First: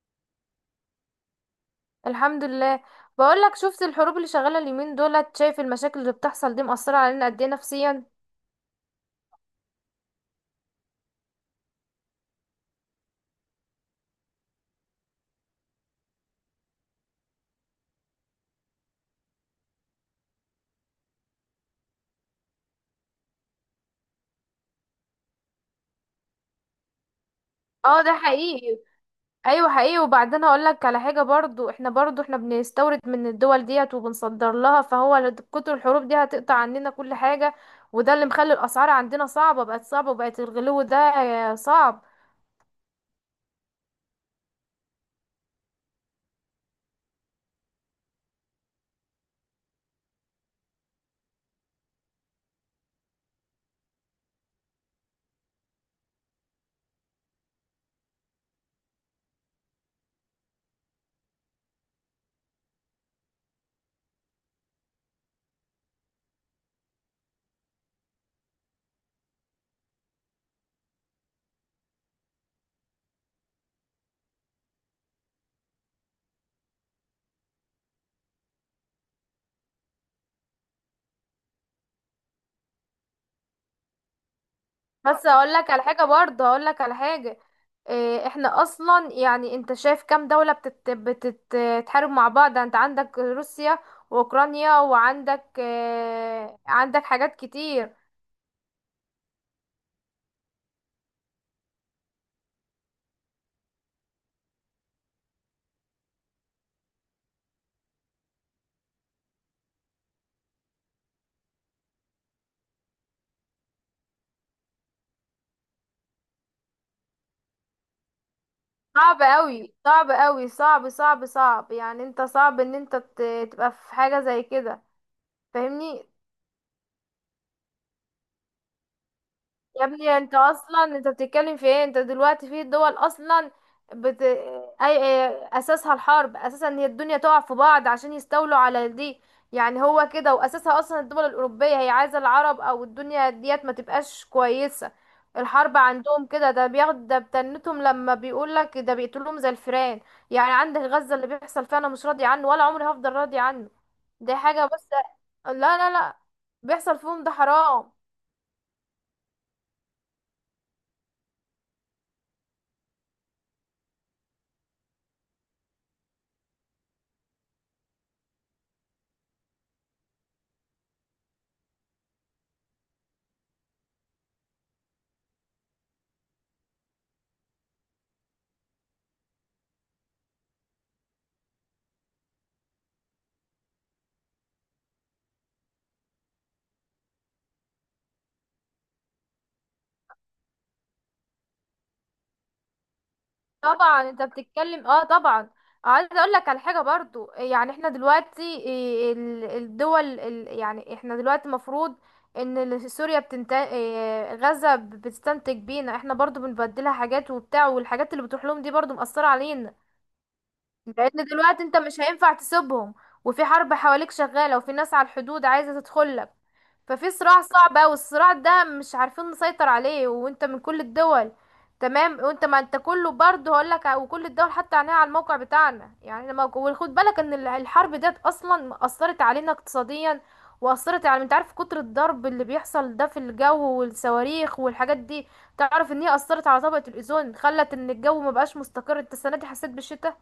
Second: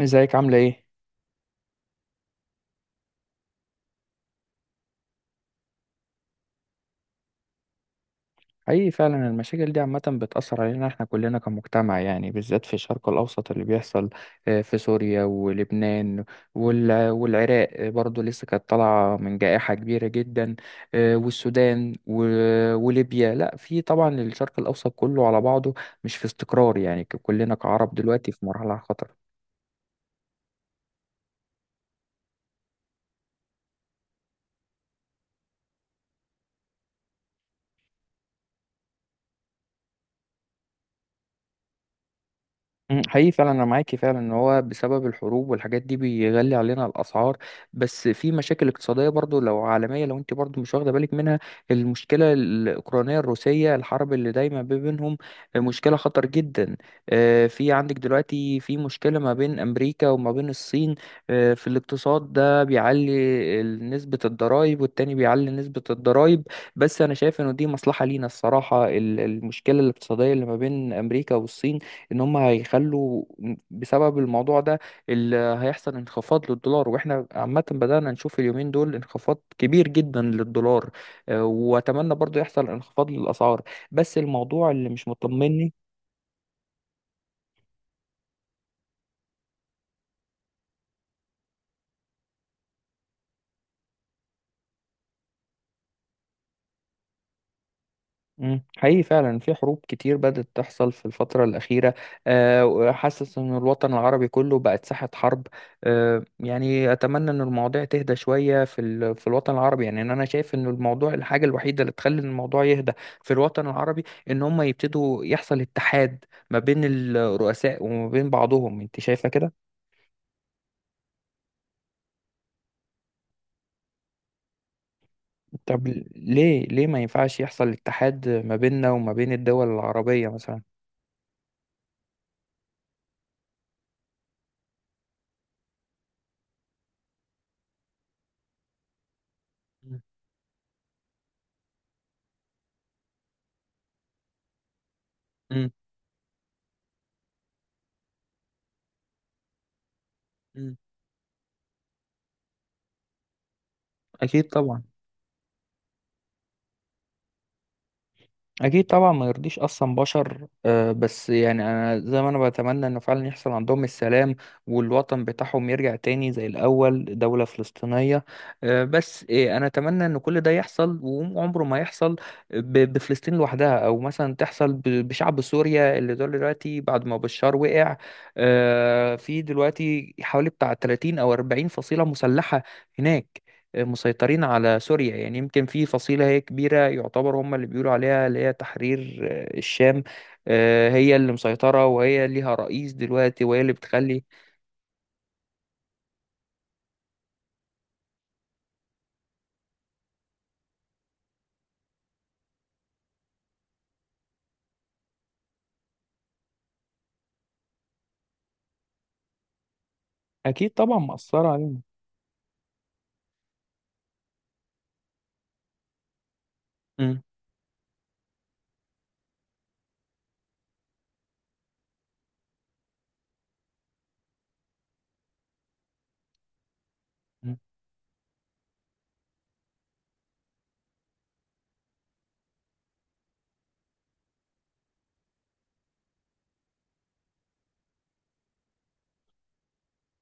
ازيك عاملة ايه؟ الحمد لله. بقولك، شفت الحروب اللي شغالة اليومين دولت؟ شايف المشاكل اللي بتحصل دي مأثرة علينا قد ايه نفسيا؟ حقيقي فعلا المشاكل دي عامة بتأثر علينا احنا كلنا كمجتمع، يعني بالذات في الشرق الأوسط اللي بيحصل. في سوريا ولبنان والعراق. برضو لسه كانت طالعة من جائحة كبيرة جدا. والسودان وليبيا. لا، في طبعا الشرق الأوسط كله على بعضه مش في استقرار، يعني كلنا كعرب اه، ده دلوقتي في مرحلة حقيقي. خطر. ايوه حقيقي. وبعدين هقولك على حاجة برضو، احنا بنستورد من الدول ديت وبنصدر لها، فهو كتر الحروب دي هتقطع عننا كل حاجة. وده اللي مخلي الأسعار عندنا صعبة، بقت صعبة، وبقت الغلو ده صعب. حقيقي فعلا انا معاكي فعلا ان هو بسبب الحروب والحاجات دي بيغلي علينا الاسعار. بس في مشاكل اقتصاديه برضو لو عالميه لو انت برضو مش واخده بالك منها. المشكله الاوكرانيه الروسيه، الحرب اللي دايما ما بينهم، مشكله خطر جدا. في عندك دلوقتي في مشكله ما بين امريكا وما بين الصين. في الاقتصاد ده بيعلي نسبه الضرائب، والتاني بيعلي نسبه الضرائب. بس انا شايف انه دي مصلحه لينا الصراحه، المشكله الاقتصاديه اللي ما بين امريكا والصين ان هم هيخلوا بسبب الموضوع ده اللي هيحصل انخفاض للدولار، واحنا عامة بدأنا نشوف اليومين دول انخفاض كبير جدا للدولار. واتمنى برضو يحصل انخفاض للاسعار، بس الموضوع اللي مش بس هقول لك مطمني. على حاجه برضه هقول لك على حاجه. احنا اصلا يعني، انت شايف كام دوله بتتحارب مع بعض؟ انت عندك روسيا واوكرانيا، وعندك عندك حاجات كتير. حقيقي فعلا في حروب كتير بدأت تحصل في الفترة الأخيرة. وحاسس إن الوطن العربي كله بقت ساحة حرب. يعني أتمنى إن المواضيع تهدى شوية في في الوطن العربي. يعني إن أنا شايف إن الموضوع، الحاجة الوحيدة اللي تخلي الموضوع يهدى في الوطن العربي إن هم يبتدوا يحصل اتحاد ما بين الرؤساء وما بين بعضهم. أنت صعب شايفة كده؟ قوي، صعب قوي، صعب صعب صعب. يعني انت صعب ان تبقى في حاجه زي كده، طب، فاهمني؟ ليه ما ينفعش يحصل اتحاد ما بيننا وما بين الدول يا ابني العربية انت مثلا؟ اصلا، انت بتتكلم في ايه؟ انت دلوقتي في دول اصلا بت... اي اساسها الحرب. اساسا ان هي الدنيا تقع في بعض عشان يستولوا على دي. يعني مم. هو كده، واساسها اصلا الدول الاوروبيه هي عايزه العرب او الدنيا ديت ما تبقاش كويسه. مم. الحرب عندهم كده، ده بياخد، ده بتنتهم. لما بيقول لك ده، بيقتلهم زي الفئران. يعني مم. عندك غزه، اللي بيحصل فيها انا مش راضي عنه، ولا عمري هفضل راضي عنه. دي أكيد حاجه طبعا. بس. لا لا لا، بيحصل فيهم ده حرام. اكيد طبعا، ما يرضيش اصلا بشر. بس يعني انا زي ما انا بتمنى انه فعلا يحصل عندهم السلام، والوطن بتاعهم يرجع تاني زي الاول دولة فلسطينية. بس انا اتمنى ان كل ده يحصل، وعمره ما يحصل بفلسطين لوحدها، او مثلا تحصل بشعب سوريا اللي دول دلوقتي بعد ما بشار وقع. في دلوقتي حوالي بتاع 30 او 40 فصيلة مسلحة هناك مسيطرين على سوريا. يعني يمكن في فصيلة هي كبيرة يعتبر هم اللي بيقولوا عليها اللي هي تحرير الشام. هي اللي مسيطرة، وهي ليها رئيس دلوقتي، وهي اللي طبعا انت بتخلي. بتتكلم، اه طبعا. عايزه اقول لك على حاجه برضو، يعني احنا دلوقتي ايه الدول يعني احنا دلوقتي المفروض ان سوريا بتنتج، غزه بتستنتج بينا، احنا برضو بنبدلها حاجات وبتاع، والحاجات اللي بتروح لهم دي برضو مأثره علينا. أكيد طبعا لان مأثرة دلوقتي انت علينا. مش هينفع تسيبهم، وفي حرب حواليك شغالة، وفي ناس على الحدود عايزة تدخلك. ففي صراع صعب اوي، الصراع ده مش عارفين نسيطر عليه، وانت من كل الدول. تمام؟ وانت ما انت كله برضه، هقولك، وكل الدول حتى عينيها على الموقع بتاعنا. يعني لما وخد بالك ان مم. الحرب ديت اصلا اثرت علينا اقتصاديا، واثرت على، انت عارف، كتر الضرب اللي بيحصل ده في الجو، والصواريخ والحاجات دي. تعرف ان هي اثرت على طبقة الاوزون، خلت ان الجو ما بقاش مستقر. انت السنة دي حسيت بالشتاء؟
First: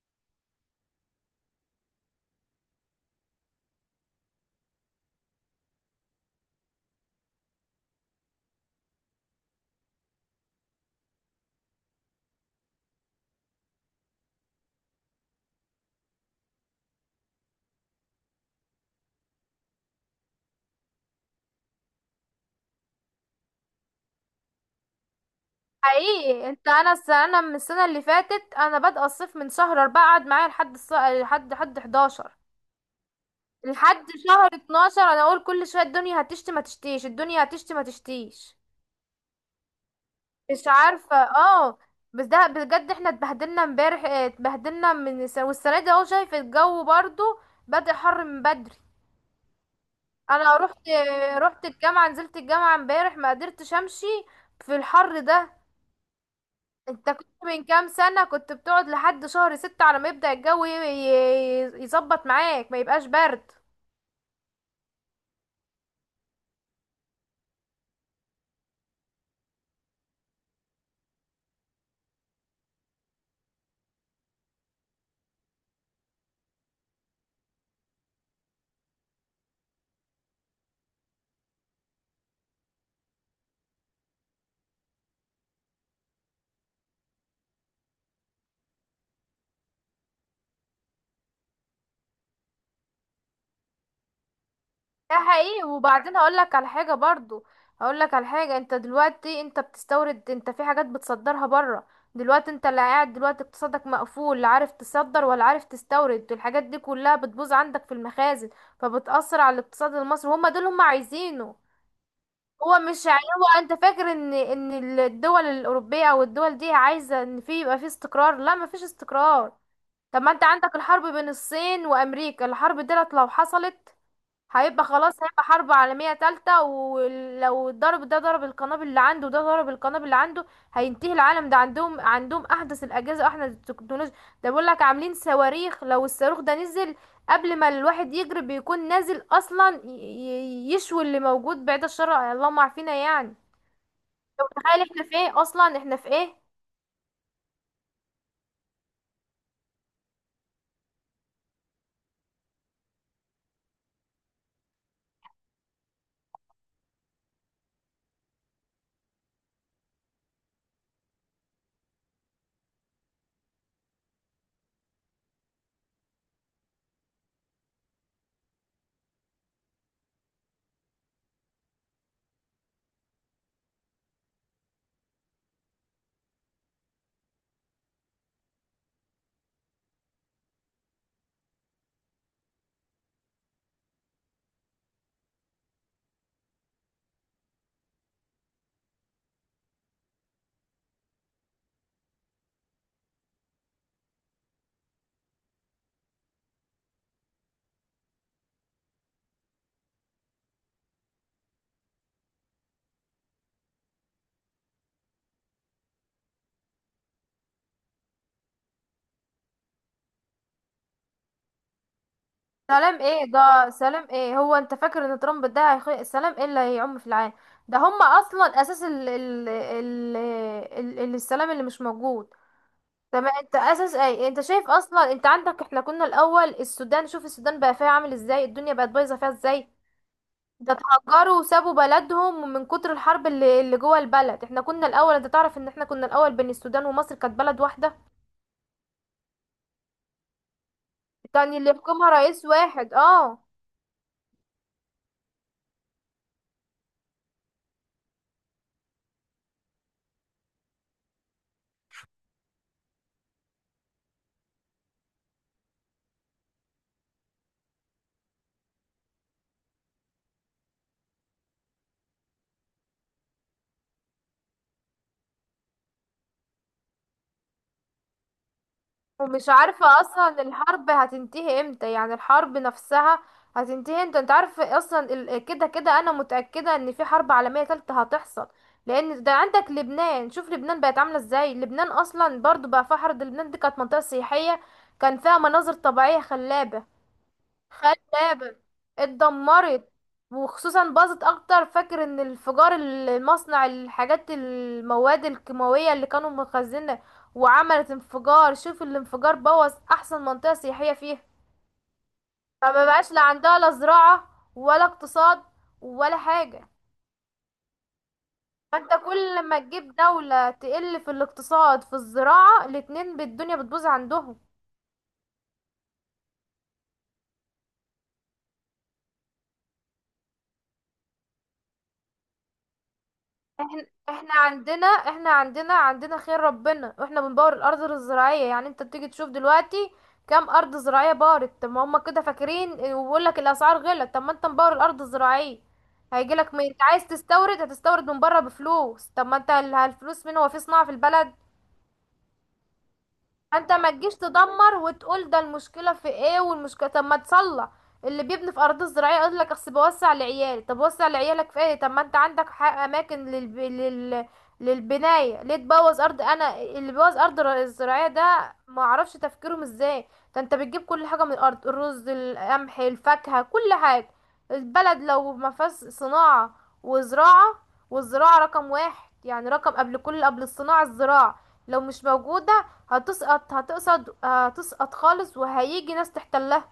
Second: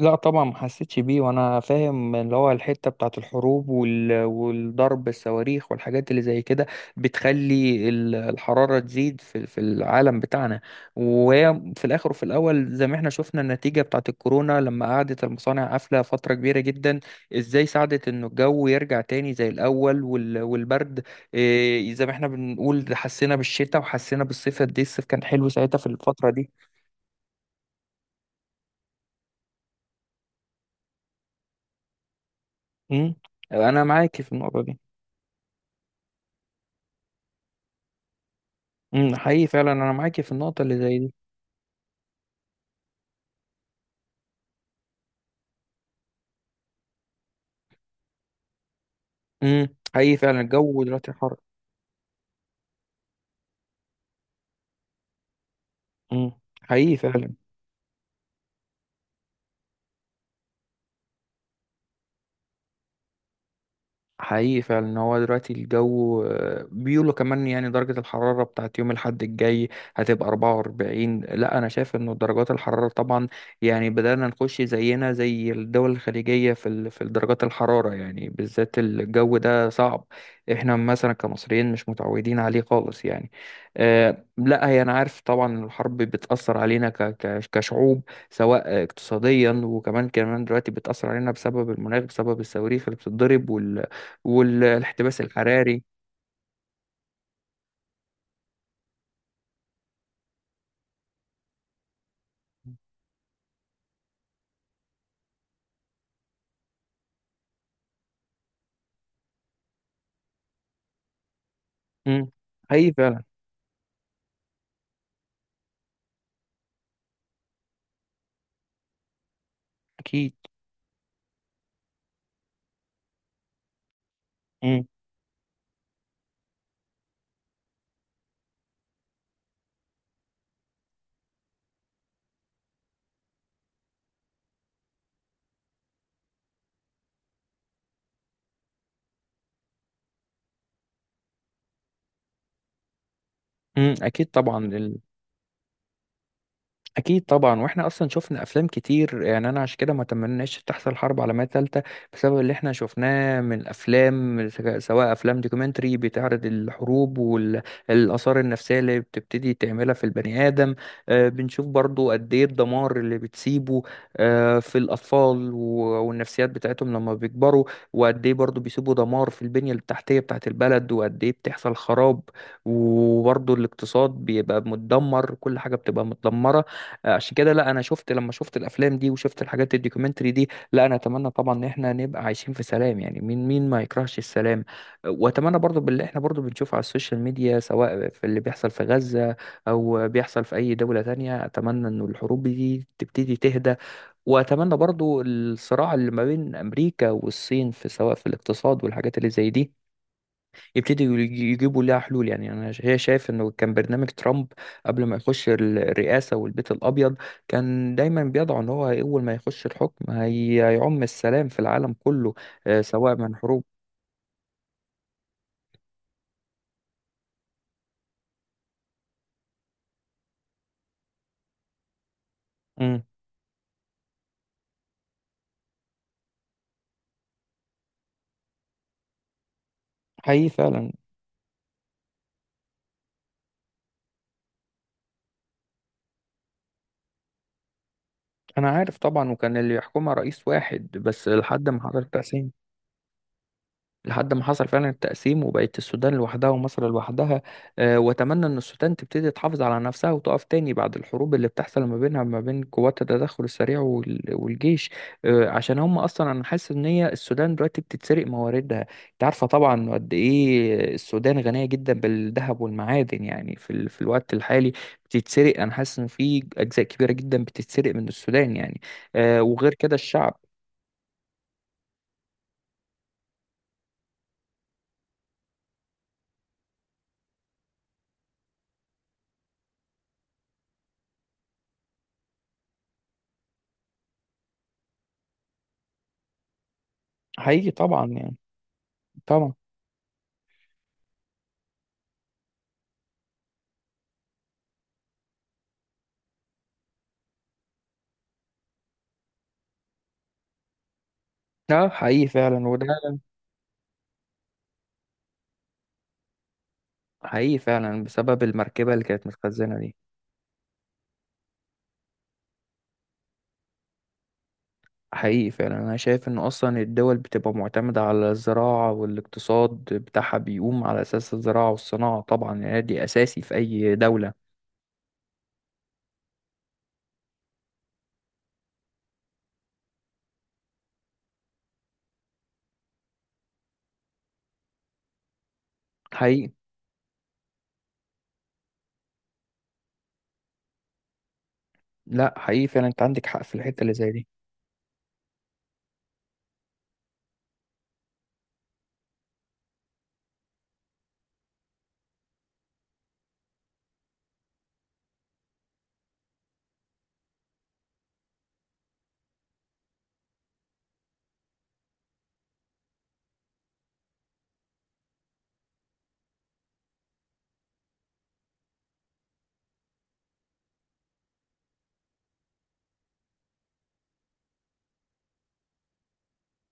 لا طبعا ما حسيتش بيه، وانا فاهم اللي هو الحته بتاعت الحروب والضرب الصواريخ والحاجات اللي زي كده بتخلي الحراره تزيد في العالم بتاعنا. وهي في الاخر وفي الاول زي ما احنا شفنا النتيجه بتاعت الكورونا لما قعدت المصانع قافله فتره كبيره جدا، ازاي ساعدت انه الجو يرجع تاني زي الاول والبرد. إيه، زي ما احنا بنقول ده حسينا بالشتاء وحسينا بالصيف قد ايه الصيف كان حلو ساعتها في الفتره حقيقي. دي. انت، انا انا من السنه اللي فاتت، انا بادئه الصيف من شهر اربعة، قعد معايا لحد 11، امم انا لحد معاك في شهر النقطه دي. 12. انا اقول كل شويه الدنيا هتشتي ما تشتيش، الدنيا هتشتي ما تشتيش. حقيقي فعلا انا معاكي في النقطه مش اللي زي دي. عارفه، اه. بس ده بجد احنا اتبهدلنا امبارح، اتبهدلنا من والسنه دي اهو، شايف الجو برضو بدأ حر من بدري. امم حقيقي فعلا انا الجو رحت، دلوقتي حر. الجامعه، نزلت الجامعه امبارح، ما قدرتش امشي في الحر ده. حقيقي انت كنت فعلا. من كام سنة كنت بتقعد لحد شهر ستة على ما يبدأ الجو يظبط معاك، ما يبقاش برد. حقيقي فعلا ان هو دلوقتي الجو، بيقولوا كمان يعني درجة الحرارة بتاعت يوم الأحد الجاي هتبقى 44. لا، أنا شايف إنه درجات الحرارة طبعا يعني بدأنا نخش زينا زي الدول الخليجية في في درجات الحرارة، يعني بالذات الجو ده صعب، احنا مثلا كمصريين مش متعودين عليه خالص يعني. لا هي أنا عارف طبعا إن الحرب بتأثر علينا كشعوب سواء اقتصاديا، وكمان دلوقتي بتأثر علينا بسبب المناخ، بسبب الصواريخ اللي بتتضرب، ده والاحتباس حقيقي. الحراري. وبعدين هقول لك على حاجة برضو هقول لك على حاجة. انت دلوقتي انت بتستورد، انت في حاجات بتصدرها بره. دلوقتي انت اللي قاعد، دلوقتي اقتصادك مقفول، لا عارف تصدر ولا عارف تستورد، الحاجات دي كلها بتبوظ عندك في المخازن. فبتأثر على الاقتصاد المصري. هما دول عايزينه. امم هو حقيقي مش يعني، فعلا. هو انت فاكر ان الدول الاوروبيه او الدول دي عايزه ان في يبقى في استقرار؟ لا، مفيش استقرار. طب ما اكيد. انت عندك الحرب بين الصين وامريكا، الحرب ديت لو حصلت، امم هيبقى خلاص، هيبقى حرب عالمية تالتة. ولو ضرب، ده ضرب القنابل اللي عنده، ده ضرب القنابل اللي عنده، هينتهي العالم. ده عندهم أحدث الأجهزة وأحدث التكنولوجيا. ده بيقول لك عاملين صواريخ، لو الصاروخ ده نزل، قبل ما الواحد يجري بيكون نازل أصلا، يشوي اللي موجود، بعيد الشر، اللهم عافينا يعني. اكيد طبعا. تخيل احنا في ايه أصلا، احنا في ايه. اكيد طبعا، واحنا اصلا شفنا افلام كتير، يعني انا عشان كده ما تمناش تحصل حرب عالميه ثالثه بسبب اللي احنا شفناه من الافلام، سواء افلام دوكيومنتري بتعرض الحروب والاثار النفسيه اللي بتبتدي تعملها في البني ادم. بنشوف برضو قد ايه الدمار اللي بتسيبه في الاطفال والنفسيات بتاعتهم لما بيكبروا. وقد ايه برضو بيسيبوا دمار في البنيه التحتيه بتاعت البلد، وقد ايه بتحصل خراب، وبرضو الاقتصاد بيبقى متدمر، كل حاجه بتبقى متدمره. عشان كده لا، انا شفت لما شفت الافلام دي وشفت الحاجات الدوكيومنتري دي، لا، انا اتمنى طبعا ان احنا نبقى عايشين في سلام. يعني مين ما يكرهش السلام؟ واتمنى برضو باللي احنا برضو بنشوفه على السوشيال ميديا سواء في اللي بيحصل في غزة او بيحصل في اي دولة تانية، اتمنى ان الحروب دي تبتدي تهدى. واتمنى برضو الصراع اللي ما بين امريكا والصين في سواء في الاقتصاد والحاجات اللي زي دي يبتدوا يجيبوا لها حلول. يعني انا هي شايف انه كان برنامج ترامب قبل ما يخش الرئاسه والبيت الابيض، كان دايما بيضع ان هو اول ما يخش الحكم هيعم السلام في العالم كله، سلام سواء ايه من حروب. ده؟ سلام ايه؟ هو انت فاكر ان ترامب ده سلام ايه اللي هيعم في العالم؟ ده هم اصلا اساس السلام اللي مش موجود. مم. تمام؟ انت اساس ايه؟ انت شايف اصلا، انت عندك، احنا كنا الاول السودان، شوف السودان بقى فيها عامل ازاي، الدنيا بقت بايظه فيها ازاي. حقيقي ده فعلا. اتهجروا وسابوا بلدهم من كتر الحرب اللي جوه البلد. احنا كنا الاول، انت تعرف ان احنا كنا الاول بين السودان ومصر كانت بلد واحده؟ انا عارف طبعا، وكان اللي يحكمها رئيس واحد بس يعني لحد اللي ما يحكمها حضرت، رئيس واحد، اه. لحد ما حصل فعلا التقسيم وبقت السودان لوحدها ومصر لوحدها. واتمنى ان السودان تبتدي تحافظ على نفسها وتقف تاني بعد الحروب اللي بتحصل ما بينها ما بين قوات التدخل السريع والجيش. عشان هم اصلا انا حاسس ان هي السودان دلوقتي بتتسرق مواردها. انت عارفه طبعا قد ايه السودان غنيه جدا بالذهب والمعادن، يعني في في الوقت الحالي بتتسرق. انا حاسس ان في اجزاء كبيره جدا بتتسرق من السودان يعني. ومش وغير عارفة كده الشعب. اصلا الحرب هتنتهي امتى، يعني الحرب نفسها هتنتهي امتى. انت عارف اصلا كده كده انا متأكدة ان في حرب عالمية تالتة هتحصل. لان ده عندك لبنان، شوف لبنان بقت عاملة ازاي، لبنان اصلا برضو بقى فيها حرب. لبنان دي كانت منطقة سياحية، كان فيها مناظر طبيعية خلابة، حقيقي خد طبعا يعني. بالك، طبعا. اتدمرت. وخصوصا باظت اكتر، فاكر ان الانفجار المصنع، الحاجات المواد الكيماوية اللي كانوا مخزنة وعملت انفجار، شوف الانفجار بوظ احسن منطقة سياحية فيها. اه، حقيقي فعلا فما وده. بقاش لا عندها لا زراعة، ولا اقتصاد، ولا حاجة. حقيقي فعلا بسبب فانت المركبة اللي كانت كل لما متخزنة تجيب دي. دولة تقل في الاقتصاد في الزراعة، الاتنين بالدنيا بتبوظ عندهم. حقيقي فعلا أنا شايف إن أصلا الدول بتبقى معتمدة على الزراعة، والاقتصاد بتاعها بيقوم على أساس الزراعة والصناعة، طبعا يعني دي أساسي في احنا أي دولة. احنا عندنا احنا عندنا عندنا خير ربنا، واحنا بنبور الارض الزراعيه. يعني انت بتيجي تشوف دلوقتي كام ارض زراعيه بارت؟ طب ما هم كده فاكرين، وبيقول لك الاسعار غلت. طب ما انت مبور الارض الزراعيه، هيجي حقيقي. لك، عايز تستورد، هتستورد من بره بفلوس. طب ما انت، الفلوس مين؟ هو في صناعه في البلد؟ لا، حقيقي فعلا أنت عندك حق في انت الحتة ما اللي زي تجيش دي. تدمر وتقول ده المشكله في ايه، والمشكله، طب ما تصلح. اللي بيبني في ارض زراعيه يقول لك، اصل بوسع لعيالي، طب وسع لعيالك في ايه؟ طب ما انت عندك حق اماكن للبنايه، ليه تبوظ ارض؟ انا اللي بيبوظ ارض الزراعيه ده ما اعرفش تفكيرهم ازاي. ده انت بتجيب كل حاجه من الارض، الرز، القمح، الفاكهه، كل حاجه. البلد لو ما فيهاش صناعه وزراعه، والزراعه رقم واحد يعني، رقم، قبل كل، قبل الصناعه الزراعه، لو مش موجودة، هتسقط، هتقصد، هتسقط خالص، وهيجي ناس تحتلها.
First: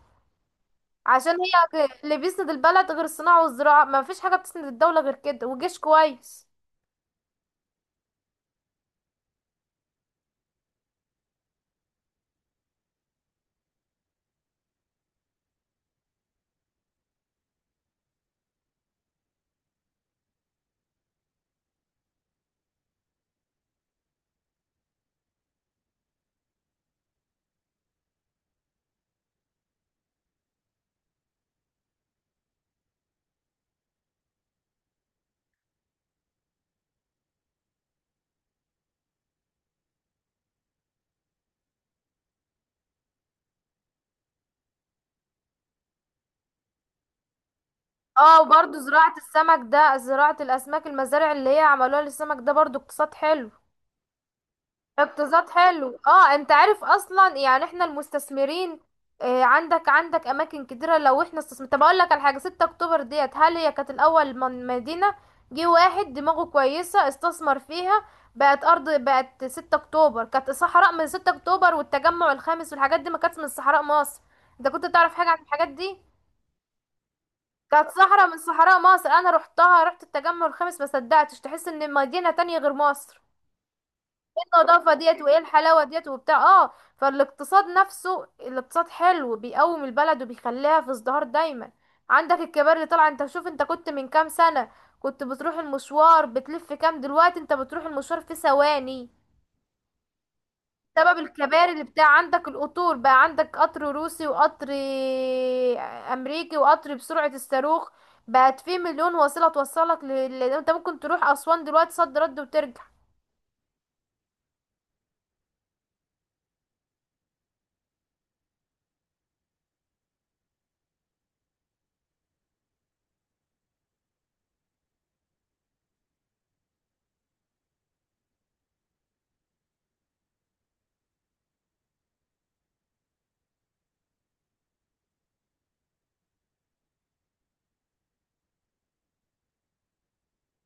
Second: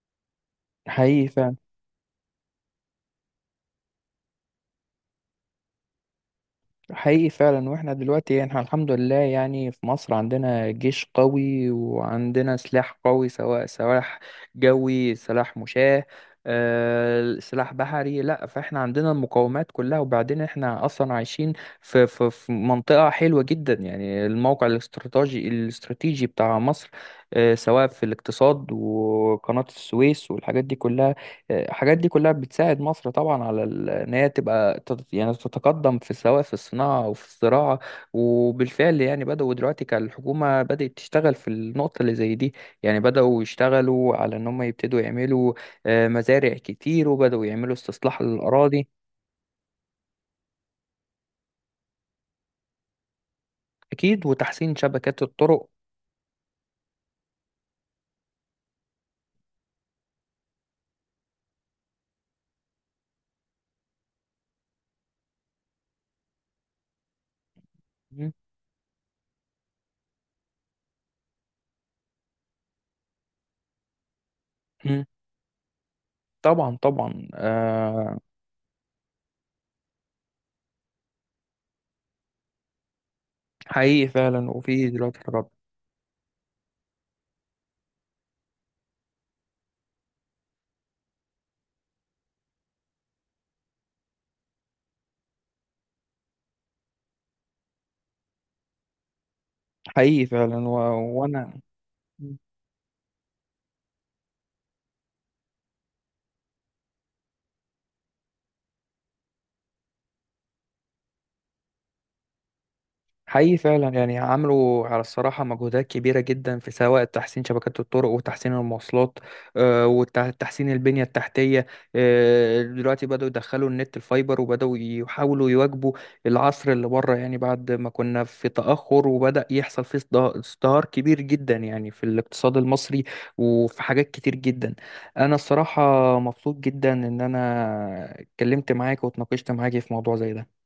حقيقي عشان فعلا. هي اللي بيسند البلد غير الصناعة والزراعة، ما فيش حاجة بتسند الدولة غير كده، وجيش كويس. حقيقي فعلا واحنا دلوقتي، يعني احنا الحمد لله، يعني في مصر عندنا جيش قوي وعندنا سلاح قوي، سواء سلاح جوي، سلاح مشاة، سلاح بحري. لا، فاحنا عندنا المقومات كلها، وبعدين احنا اصلا عايشين في في منطقة حلوة جدا، يعني الموقع الاستراتيجي الاستراتيجي بتاع مصر، سواء في الاقتصاد وقناة السويس والحاجات دي كلها. الحاجات دي كلها بتساعد مصر طبعا على ان هي تبقى يعني تتقدم في سواء في الصناعه وفي الزراعه. وبالفعل يعني بداوا دلوقتي كالحكومه بدات تشتغل في النقطه اللي زي دي، يعني بداوا يشتغلوا على ان هم يبتدوا يعملوا مزارع كتير، وبداوا يعملوا استصلاح اه، وبرضو للاراضي. زراعة السمك، ده زراعة الأسماك، المزارع اللي هي عملوها للسمك ده برضو اقتصاد حلو. اكيد، وتحسين شبكات اقتصاد الطرق. حلو، اه. انت عارف اصلا يعني، احنا المستثمرين، آه، عندك اماكن كتيره. لو احنا استثمر، طب اقول لك على حاجه، 6 اكتوبر ديت، هل هي كانت الاول من مدينه؟ جه واحد دماغه كويسه استثمر فيها، مم. بقت ارض. بقت 6 اكتوبر كانت صحراء، من 6 اكتوبر والتجمع الخامس والحاجات دي، ما كانتش من صحراء مصر؟ انت كنت مم. تعرف حاجه عن الحاجات دي؟ طبعا طبعا. كانت صحراء، من صحراء مصر. انا رحتها، رحت التجمع الخامس، ما صدقتش، تحس ان مدينه تانية غير مصر. حقيقي فعلا. وفي النظافة دلوقتي ديت، وايه حاجات الحلاوة ديت، وبتاع، اه. فالاقتصاد نفسه، الاقتصاد حلو بيقوم البلد وبيخليها في ازدهار دايما. عندك الكبار اللي طالعه، انت شوف، انت كنت من كام سنة كنت بتروح المشوار بتلف كام، دلوقتي انت بتروح المشوار في ثواني حقيقي فعلا بسبب وانا. الكباري اللي بتاع. عندك القطور بقى، عندك قطر روسي، وقطر امريكي، وقطر بسرعة الصاروخ. بقت في مليون وسيلة توصلك انت ممكن تروح اسوان دلوقتي، صد رد وترجع. حقيقي فعلا يعني عملوا على الصراحة مجهودات كبيرة جدا في سواء تحسين شبكات الطرق وتحسين المواصلات. وتحسين البنية التحتية. دلوقتي بدأوا يدخلوا النت الفايبر، وبدأوا يحاولوا يواكبوا العصر اللي بره، يعني بعد ما كنا في تأخر وبدأ يحصل فيه ازدهار كبير جدا يعني في الاقتصاد المصري وفي حاجات كتير جدا. أنا الصراحة مبسوط جدا إن أنا اتكلمت معاك واتناقشت معاك في موضوع زي ده.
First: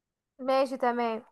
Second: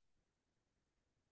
ماشي تمام.